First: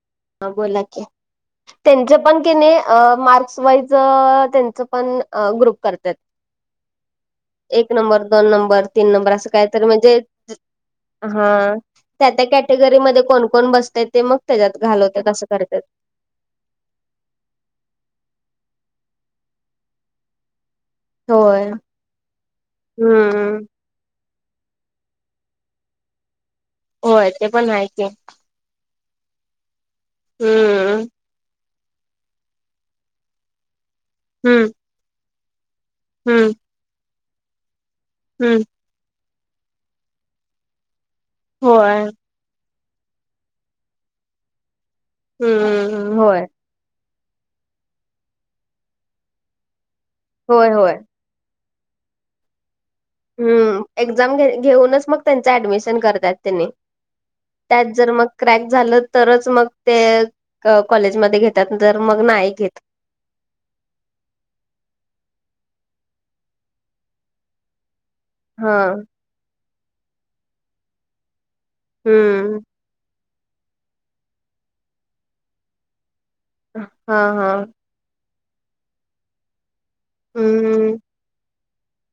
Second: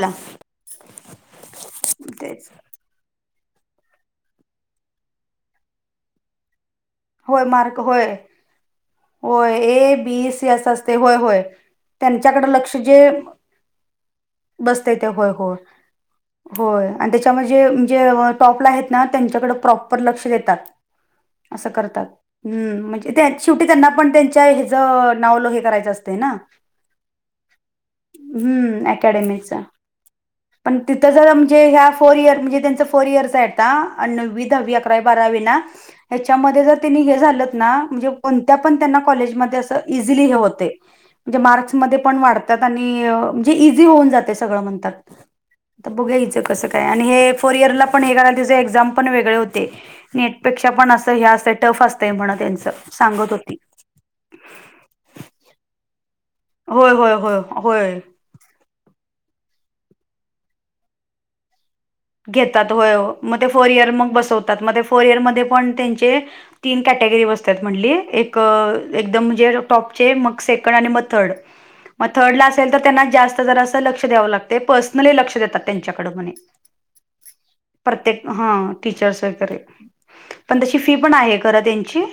बोला ह बोला की त्यांच पण तेच के नाही मार्क्स वाईज त्यांचं पण ग्रुप करतात होय मार्क एक होय नंबर दोन नंबर तीन नंबर असं होय कायतरी ए म्हणजे बी सी असं असते होय होय हा त्या त्यांच्याकडे लक्ष जे कॅटेगरीमध्ये कोण कोण बसतय ते मग त्याच्यात बसते ते घालवतात होय असं हो करतात. होय आणि त्याच्यामध्येे म्हजे टॉपला आहेत ना त्यांच्याकडे प्रॉपर लक्ष देतात होय असं करतात् म्हणजे हम्म शेवटी त्यांना पण त्यांच्या हच नावलो हे करायचं असतें ना होय ते पण आहे की हम्म अकॅडेमीचा पण हम्म तिथं जर म्हणजे ह्या फोर इयर म्हणजे त्यांच फोर इयर आहेतवी हम्म दहा अकरा बारावी ना हम्म या्याच्यामध्ये जर त्यांनी हे झालं ना म्हणजे कोणत्या हम्म पण त्यांना कॉलेजमध्ये अस इझिली हे होते म्हणजे मार्क्समध्ये होय पण वाढत म्हणजे इी होऊन जाते स म्हणतात बघ हम्म होय क आणि हे फोर इरला पण ए एक्म पणेगळे होते होय नेटपेक्षा पण होय. असं हे असतं टफ असतंय म्हण त्यांच सांगत होती हम्म एक्झाम घ घेऊनच मग त्यांच ऍडमिशन करतात त्यांनी होय होय होय त्यात होय जर मग क्रॅक झालं तरच मग ते कॉलेजमध्येध्ये घेत त्यांतर मग नाही घेतात घेत होय मग ते फोर इयर मग बसवतात मग ते फोर इयर मध्ये पण त्यांचे तीन कॅटेगरी बसतात म्हणली एक हा एकदम म्हणजे टॉपचे मग सेकंड आणि मग थर्ड मग थर्ड ला हम्म असेल तर त्यांना जास्त जर असं लक्ष द्यावं लागते पर्सनली लक्ष देतात त्यांच्याकड म्हणे हा हा प्रत्येक हा टीचर्स वगैरे पण तशी हम्म फी पण आहे खरा त्यांची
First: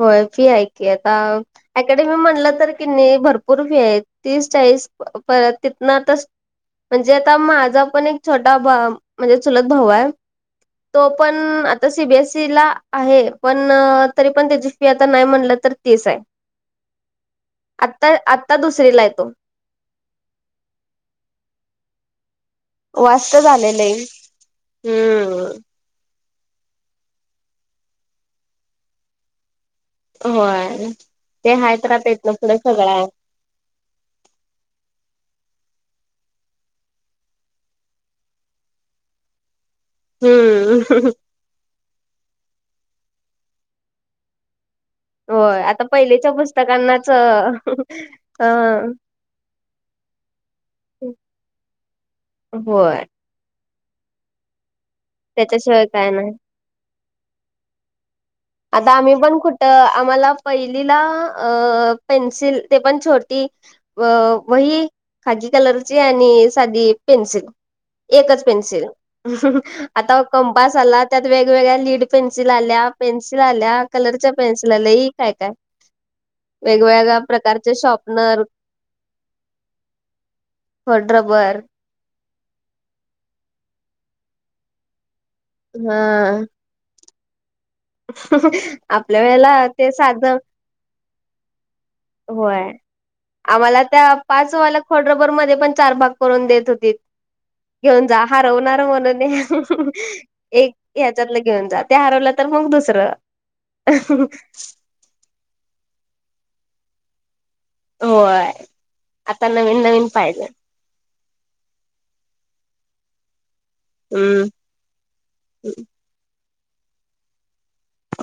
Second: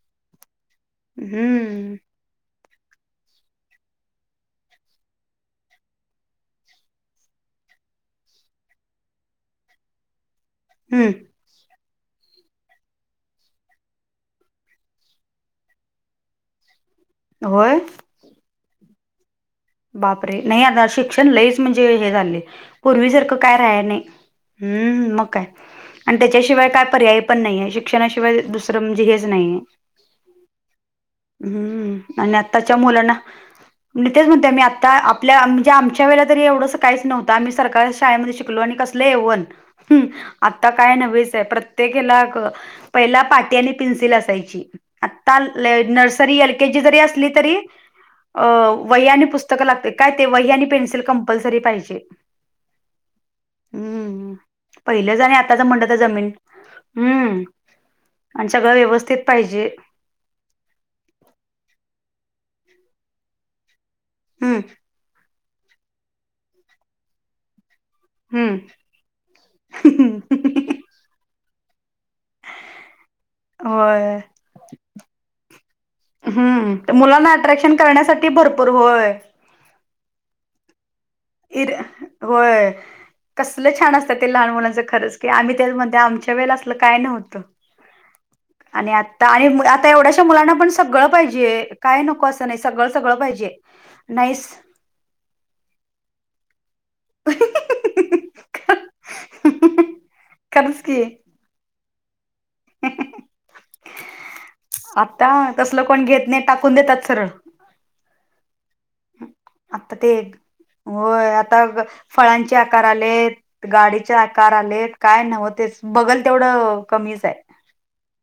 होय फी हाय कि आता अ हम्म ही [unintelligible] म्हटलं तर कनी भरपूर फी आहे तीस चाळीस परत तिथन तर म्हणजे आता माझा पण एक छोटा भा- म्हणजे चुलत भाऊ आहे तो हम्म पण आता सीबीएसई ला आहे पण तरी पण त्याची फी आता नाही म्हणल तर तीस आहे होय आता आ आता दुसरीला येतो बापरे नाही आता शिक्षण लईच म्हणजे हे झालय वास्त पूर्वीसारखं काय राहाय झालेलं नाही आहे हम्म मग काय आणि त्याच्याशिवाय काय पर्याय पण नाहीय शिक्षणाशिवाय दुसरं म्हणजे हेच नाहीय होय ते हाय तर आता हम्म इथन आणि पुढे आताच्या सगळं आहे. मुलांना आणि त्याच च आता- आपल्या म्हणजे आमच्या वेळेला तरी एवढं काहीच नव्हतं आम्ही सरकारी शाळेमध्ये शिकलो आणि कसलं एवन [inaudible] हम्म आता काय हम्म नव्हेच आहे प्रत्य त्येक हेला पहिला पाटी आणि पेन्सिल असायची आता होय आता पहिलेच्या नर्सरी एल के जी जरी पुस्तकांनाच असली तरी अ वही आणि पुस्त स्तक लागतय काय ते वही आणि पेन्सल कंपल्सरी पाहिजे होय हम्म पहिलेच आणी आताच त्याच्याशिवाय म्हणल तर काय जमीन नाही. हम्म आणि सगळं आता आम्ही व्यवस्थित पण कुठं पाहिजे. आम्हाला पहिलीला अ पेन्सिल ते पण छोटी हम्म वही खाकी कलरची आणि साधी पेन्सिल एकच हम्म पेन्सिल [inaudible] आता कंपास आला त्यात वेगवेगळ्या लीड पेन्सिल आल्या पेन्सिल आल्या, होय कलरच्या पेन्सिल आल्या लय काय- काय हम्म वेगवेगळ्या मुलांना प्रकारचे अट्रॅक्शन करण्यासाठी शॉपनर भरपूर होय खोडरबर इर होय कसलं छान असतात ते लहान मुलांच खरंच की आम्ही त्यामध्ये हा आमच्या वेळेला अस आपलं काय नव्हतं [inaudible] आणि आपल्या आता आणि वेळेला मु- आता ते एवढ्याशा साधं मुलांना पण सगळं पाहिजे काय नको असं नाही होय सगळं सगळं पाहिजे आम्हाला त्या नाहीस पाचवाल्या खोडरबर मध्ये पण चार भाग करून देत होतीत घेऊन जा हरवणार म्हणून [inaudible] एक खरंच की ह्याच्यातलं घेऊन जात ते हरवलं तर मग दुसरं [inaudible] आत्ता तसल कोण घेत नाही टाकून देतात सरळ होय नवीन आता नवीन ते पाहिजे होय आता फळांचे आकार आले गाडीचे हम्म आकार आलेत काय नव्ह तेच बघल तेवढं कमीच आहे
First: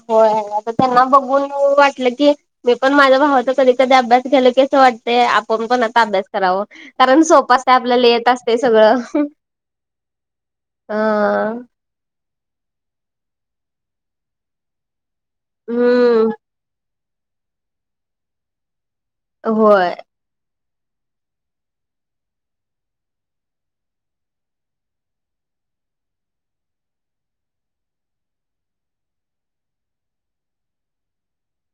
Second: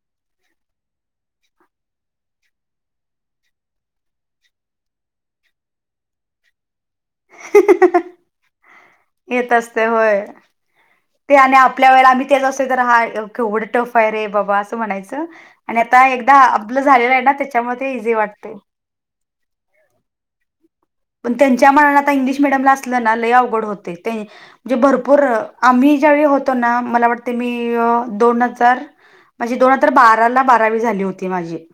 होय तर त्यांना बघून वाटलं की मी पण माझ्या भावाचा कधी -कधी अभ्यास घ्यालोकी असं वाटतय आपण पण आता अभ्यास कराव कारण सोप्प असतयच आपल्याला येत असतय सगळं येेत असतय होय हं.. ते आणि आपल्या वेळेला आम्ही तेच असतो तर हा केवढं टफ आहे रे बाबा असं म्हणायचं आणि आता हम्म एकदा असलं झालेला आहे ना त्याच्यामुळे ते इझी वाटतय होय पण त्यांच्या मानान आता इंग्लिश मिडियमला असलं ना लय अवघड होतय‌ ते म्हणजे भरपूर आम्ही ज्यावेळी होतो ना मला वाटते मी दोन हजार म्हणजे दोन हजार बाराला बारावी झाली होती माझी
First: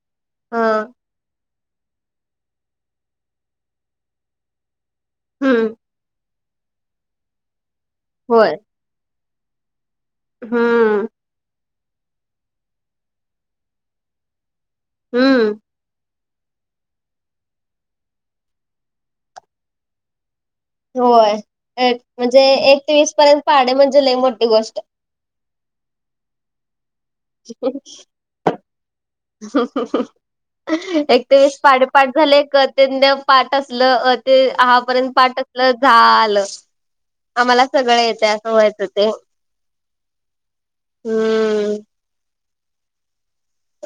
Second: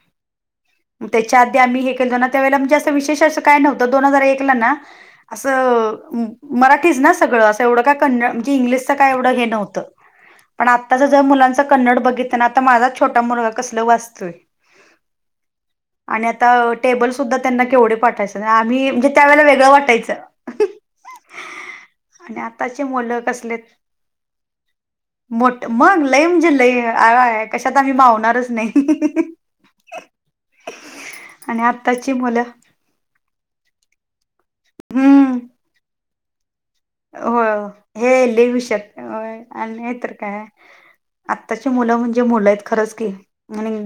हा त्याच्या आधी आम्ही हे केलतो ना त्या वळेला म्हणजे असं विशेष असं काय नव्हतं दोन हजार एकला ना हम्म असं मराठीच ना सगळं असं एवढं काय कंन- म्हणजे होय इंग्लिशच काय एवढं हे नव्हतं पण आताच हम्म जर मुलांच कन्नड बघित ना आता माझा छोटा मुलगा कसल वाचतोय हम्म आणि आता टेबल सुद्धा त्यांना केवढे पाठायचं आम्ही म्हणजे त्यावेेळेला वेगळं वाटायचं होय म्हणजे आणि एक आताचे ते वीस मुलं पर्यंत कसले पहाडे म्हणजे ल मोठी गोष्ट मोठ मग लय म्हणजे लय आ आहे कशात आम्ही मावणारच नाही एक दिस आणि पाठ पाठ आत्ताची झाले मुलं तेंव्हा पाठ असलं ते सहापर्यंत हम्म पाठ असलं झालं हो आम्हाला सगळं येतंय हे असं विषय व्हायचं ते आणि हे तर काय आताची हम्म. मुली म्हणजे बलात खरंच क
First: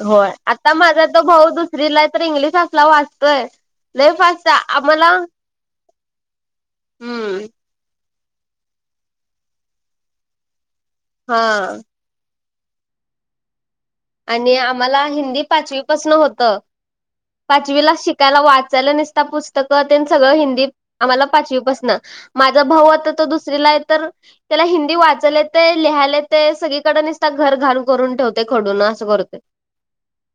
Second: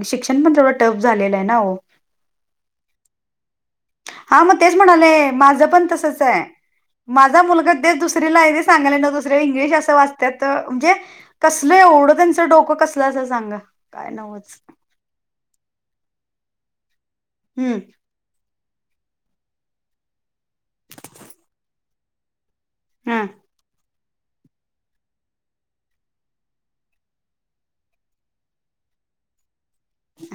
होय आता माझा तो भाऊ हो दुसरीला तर इंग्लिश असला वाचतोय लई हा फास्ट मग तेच आम्हाला म्हणाले माझं पण तसच आहे हम्म माझा मुलगा तेच दुसऱ्या [unintelligible] दुसऱ्या इंग्लिश असला वाचत्यात म्हणजे हा कसलं एवढा तेचं डोक सांगा काय आणि नव्हच आम्हांला हिंदी पाचवीपासन होतं हम्म पाचवी ला शिक त्याला वाचायला निस्त पुस्तकं तेन सगळं हिंदीत आम्हांला पाचवीपासन माझा भाऊ आता हा तो दुसरीला हाय तर त्याला हिंदी वाचायला येतंय लिहायला येतंय सगळीकडे नसतं घर घाण करून ठेवतय खडून करत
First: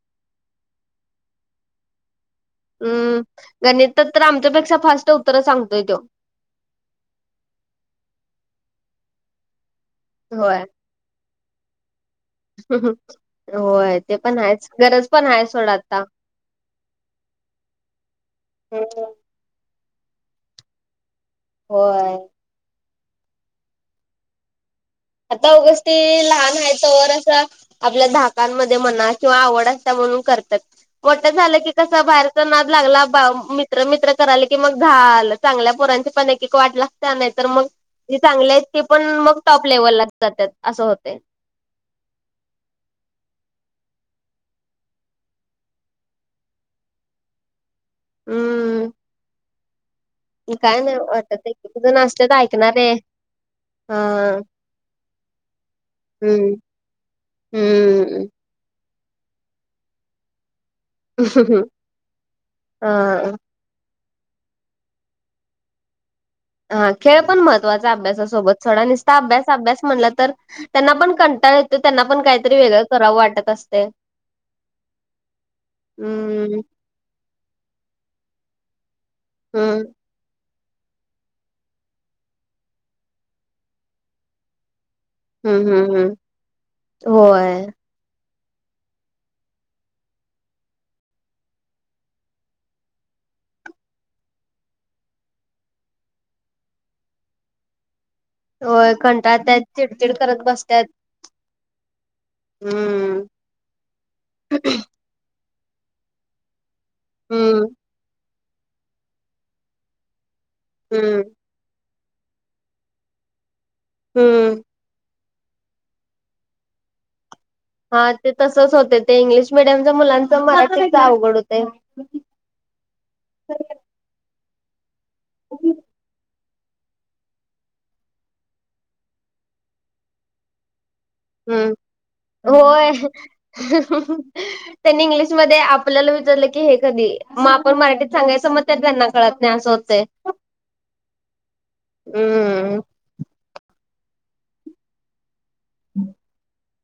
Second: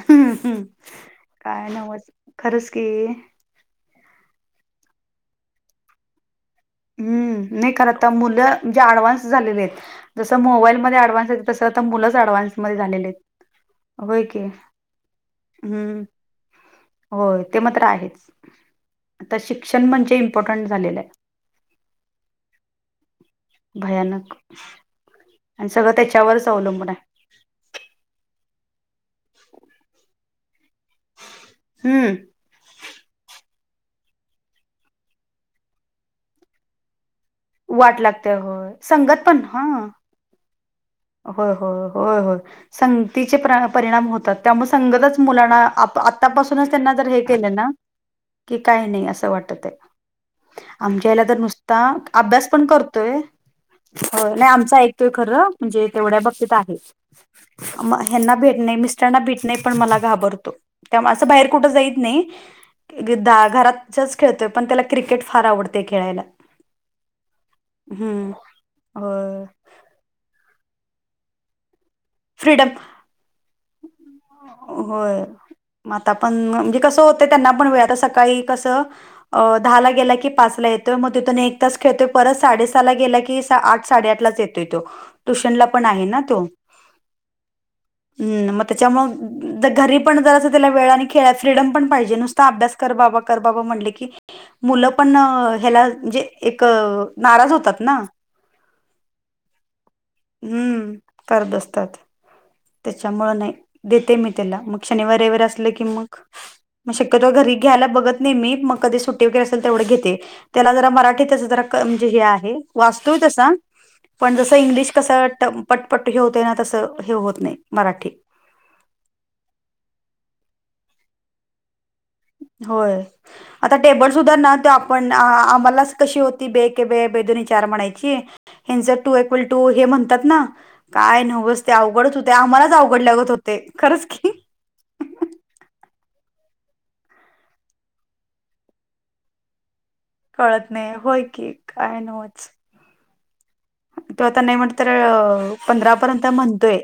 हम्म हम्म काय न्हवच हम्म गणितात तर आमच्यापेक्षा फास्ट उत्तरं सांगतोय तो हम्म नाही खरं आता मुलं जे ऍडव्हान्स झालेले आहेत जसं होय. मोबाईलमध्ये अँडव्हान्स तस आता मुलंच अँडव्हान्स होय ते पण आहेच गरज पण आहे सोडा आता हम्म होय ते मात्र आहेच आता शिक्षण म्हणजे इम्पॉर्टंट झालेलं आहे होय भयानक आता आणि उगच सगळं ते त्याच्यावरच लहान आहे अवलंबून तवर असं आपल्या धाकांमध्ये म्हणा किंवा आवड असत्या म्हणून करतात मोठ झालं की कसं हम्म बाहेर नाद लागला बा मित्र मित्र करायले की मग झालं चांगल्या पोरांचे पण एक एक वाट त्या नाही तर मग वाट जी लागते चांगले आहेत होय ते पण संगत मग हा टॉप लेव्हलला जातात असं होतंय होय हो होय हो संगतीचे परिणाम होतात त्यामुळे संगतच मुलांना आत्तापासूनच त्यांना जर हे केलं ना की काय हम्म नाही असं वाटत आहे काय नाही आमच्या ह्याला तर वाटत एक नुसता एक जण असत्यात अभ्यास पण ऐकणारे. करतोय हा हो नाही आमचा ऐकतोय खरं म्हणजे तेवढ्या बबतीत हम्म आहे हम्म ह भेत नाही मिस्टरांना भित नाही पण मला घाबरतो त्यामुळे असं बाहेर कुठं जाईत नाही हा. घरात चेस खेळतोय पण त्याला क्रिकेट फार आवडतय खेळायला हा खेळ पण महत्त्वाचा हम्म अभ्यासासोबत सोडा नुसतं होय अभ्यास अभ्यास म्हटलं तर त्यांना पण कंटाळ येतो त्यांना पण काहीतरी फ्रीडम वेगळं करावं वाटत असतय होय म आता पण म्हणजे कसं होत त्यांना पण वेळ आता सकाळी हम्म दहा गेलं की पाचला ये मग तिथून एक तास खेळतोय परत साडे सहाला गेला की आठ साडेआठ लाच येतोय तो ट्युशन ला हम्म पण हम्म आहे हम्म ना तो होय हम्म मग त्यांच्यामुळे घरी पण जरास त्याला वेळ आणि खेळा फ्रीडम पण पाहिजे नुसत अभ्यास कर बाबा कर बा म्हटले की मुलं पण ह्याला म्हणजे एक नाराज होतात ना होय कंटाळत्यात चिड चिड करत बसत्यात हम्म कर [inaudible] हम्म त्याच्यामुळं नाही देते मी त्याला मग शनिवार असलं की मग मग शक्यतो घरी हम्म घ्यायला बघत नाहीे मी मग कधी सुट्टी वगैरे तेवढं घेते त्याला जरा हम्म मराठीत त्याच जरा क म्हंजे हे आहे वाचतोय तसा, पण जसं हम्म इंग्लिश कसं ट पटपट हे होतय ना तसं हे होत नाही. हा मराठी ते तसंच होतय, ते इंग्लिश मिडियमच्या मुलांच मराठीच अवघड होतय. होय आता टेबल सुद्धा ना, ते आपण आम्हालांच कशी होत म्ह. ती बे एके बे बे दोन्ही चार म्हणायची, हेंच टू इक्वेल टू हे म्हणतात ना. काय नव्हच ते हम्म अवघडच होतय, आम्हालाच होय. अवघडल्यागत होतय खरंच की त्यांनी इंग्लिशमध्ये आपल्याला विचारलं की, तुम्ही हे कधी मग आपण मराठीत सांगायचं, मग ते त्या त्यांना कळत नाही असं होतंय. कळत नाही होय की काय न्हवचं? हम्म तो आता नाही म्हटल तर अ पंधरा पर्यंत म्हणतोय,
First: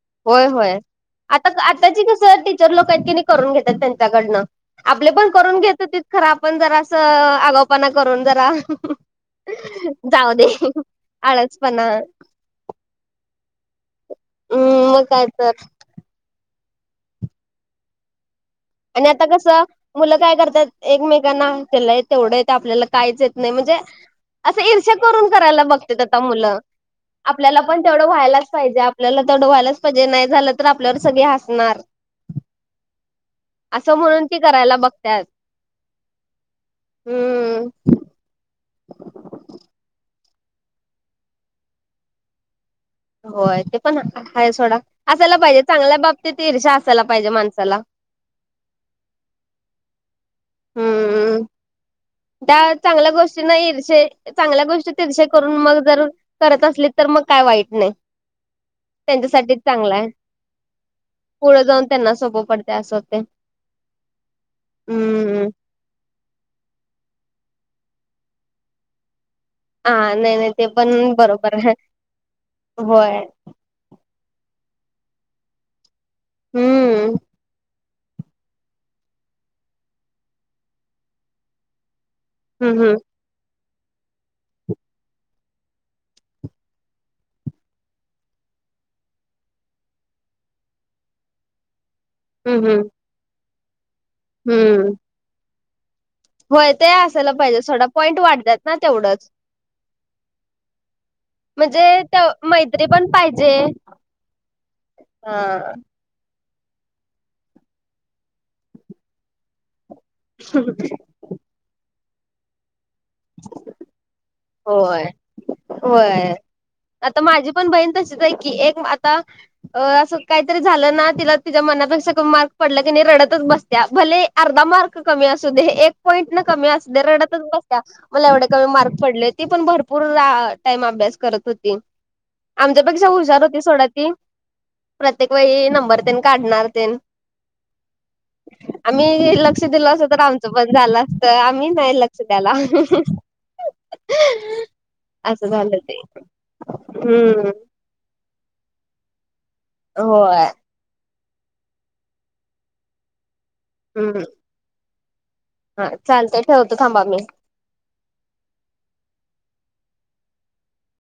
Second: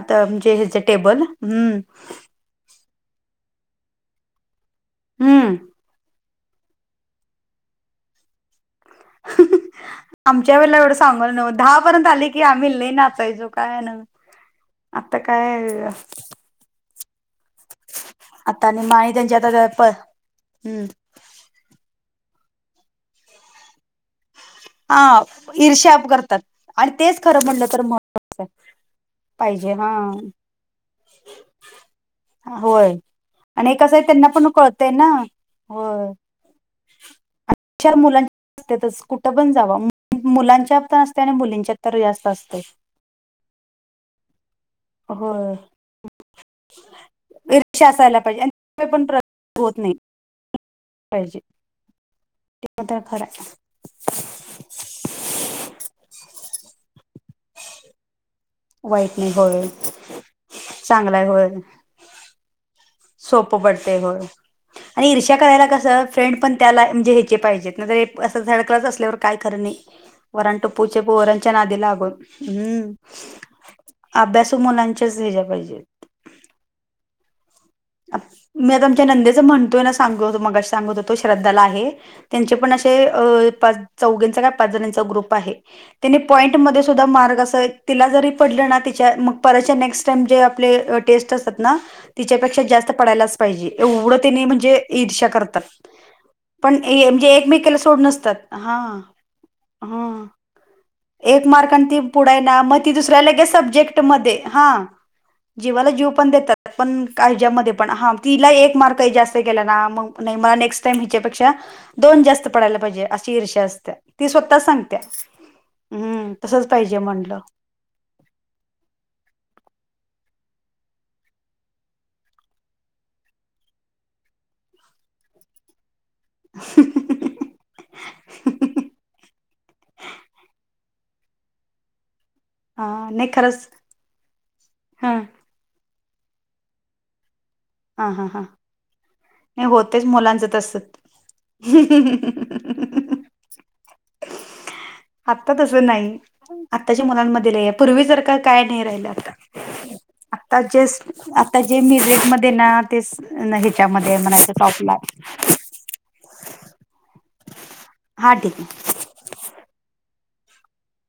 आता होय म्हणजे हेच होय टेबल आता ह्म. आताची कसं टीचर लोक आहेत कनी करून घेतात, त्यांच्याकडन आपले पण हम्म करून घेत होतीत. खरं आपण जरा असं आ आगावपणा करून जरा जाऊ दे आमच्या वेळेला एवढं सांगालोय नव्ह, अमच्यावेलेला सांगालोय नव्ह दहा आळसपणा पर्यंत आली. कि आम्ही लई नाचायचो? काय नाव हम्म मग आता तर काय? आता आणि माई आता त्यांच्या कसं प- मुलं काय करतात हम्म एकमेकांना केलंय? तेवढं येतय आपल्याला काहीच येत नाही. म्हणजे असं ईरशा हा करून करायला ईर्ष्या बघतेत, आता करतात मुलं आणि तेच खरं आपल्याला म्हणलं पण तर तेवढं महत्वाचं आहे व्हायलाच पाहिजे. आपल्याला तेवढं व्हायलाच पाहिजे नाही झालं, तर आपल्यावर सगळी हसणार होय. आणि एक असं कसं आहे म्हणून त्यांना ती पण करायला कळतंय ना, बघत्यात व्हय हम्म चार मुलांची ते तसच कुठं पण जावा, मुलांच्या तर असतय आणि मुलींच्यात तर जास्त असतय. होय ते पण हाये सोडा असायला होय पाहिजे, चांगल्या बाबतीत ईर्षा असायला पाहिजे माणसाला आसायला पाहिजे तरीपण [unintelligible] होत नाही. डाळ ते मात्र चांगल्या खरं गोष्टीना इर्षेच चांगल्या गोष्टीत ईर्षा करून मग जर करत असली तर मग काय वाईट नायी? आहे वाईट नाही त्यांच्यासाठीच होय चांगल हाय चांगलाय होय पुढं जाऊन त्यांना सोपं पडतय अस होतय. सोपं पडतय होय आणि ईर्ष्या हम्म करायला कसं? फ्रेंड पण त्याला म्हणजे हेचे पाहिजेत नाहीतर, असं थर्ड क्लास असल्यावर काय खरं नाही. हा नाही नाही ते वराणटपूचे पण पोरांच्या बरोबर आहे नादी लागून हम्म. होय अभ्यासू मुलांच्याच हेज्या पाहिजेत. हम्म. मी आता आमच्या नंदेचं म्हणतोय, ना सांगत होतो मगाशी सांगत होतो, श्रद्धाला आहे. त्यांचे पण हम्म असे, हम्म अ पाच चौघिंचा काय पाच जणीचा ग्रुप आहे. तिनी पॉईंटमध्ये सुद्धा मार्ग अस तिला जरी पडलं ना, तिच्या मग परतच्या नेक्स्ट टाइम जे आपले टेस्ट असतात ना. तिच्यापेक्षा हम्म हम्म जास्त पडायलाच पाहिजे, एवढं तेनी म्हणजे हम्म ईर्षा करतात. होय पण ते ए म्हणजे असायला पाहिजे एकमेकीला सोडा सोडून पॉईंट नसतात वाढतात ना हा तेवढंच हा. एक म्हणजे मारकान ती ते पुढ हाय ना, मग मैत्री ती पण दुसऱ्या लगेच पाहिजे सब्जेक्टमध्ये हां. हा जीवाला जीव पण देतात. पण का् हेज्यामध्ये पण हा तिला एक मार्कही जास्त गेला, ना मग नाही मला नेक्स्ट टाइम हेच्यापेक्षा दोन जास्त पडायला पाहिजे अशी ईर्षा असतिया व्हय व्हय पाहिजे आता म्हणलं माझी पण बहीण तशीच हाय की, एक आता अ असं काहीतरी झालं ना, तिला तिच्या मनापेक्षा कमी मार्क पडला की नाही, रडतच बसत्या भले अर्धा मार्क कमी असू दे एक पॉईंट न कमी असू द्या रडतच बस्त्या मला एवढे कमी मार्क पडले. ती पण भरपूर रा टाईम अभ्यास करत होती. हा आमच्यापेक्षा नाही हुशार होती खरंच सोडा, ती हा प्रत्येक वेळी नंबर तेन काढणार तेन हा हा हां. आम्ही लक्ष दिलो असत तर, आमचं पण झालं असत आम्ही नाही लक्ष द्यायला. तसच हो आत्ता तसं ते नाही आताच्या हम्म मुलांमध्ये ल आहे पूर्वी जर का काय नाही राहिलं आता हो आता आता जे म्युझिक मध्ये ना ते ह्याच्यामध्ये हम्म म्हणायच टॉप हा चालतय ठेवतो थांबा मी ह्टेत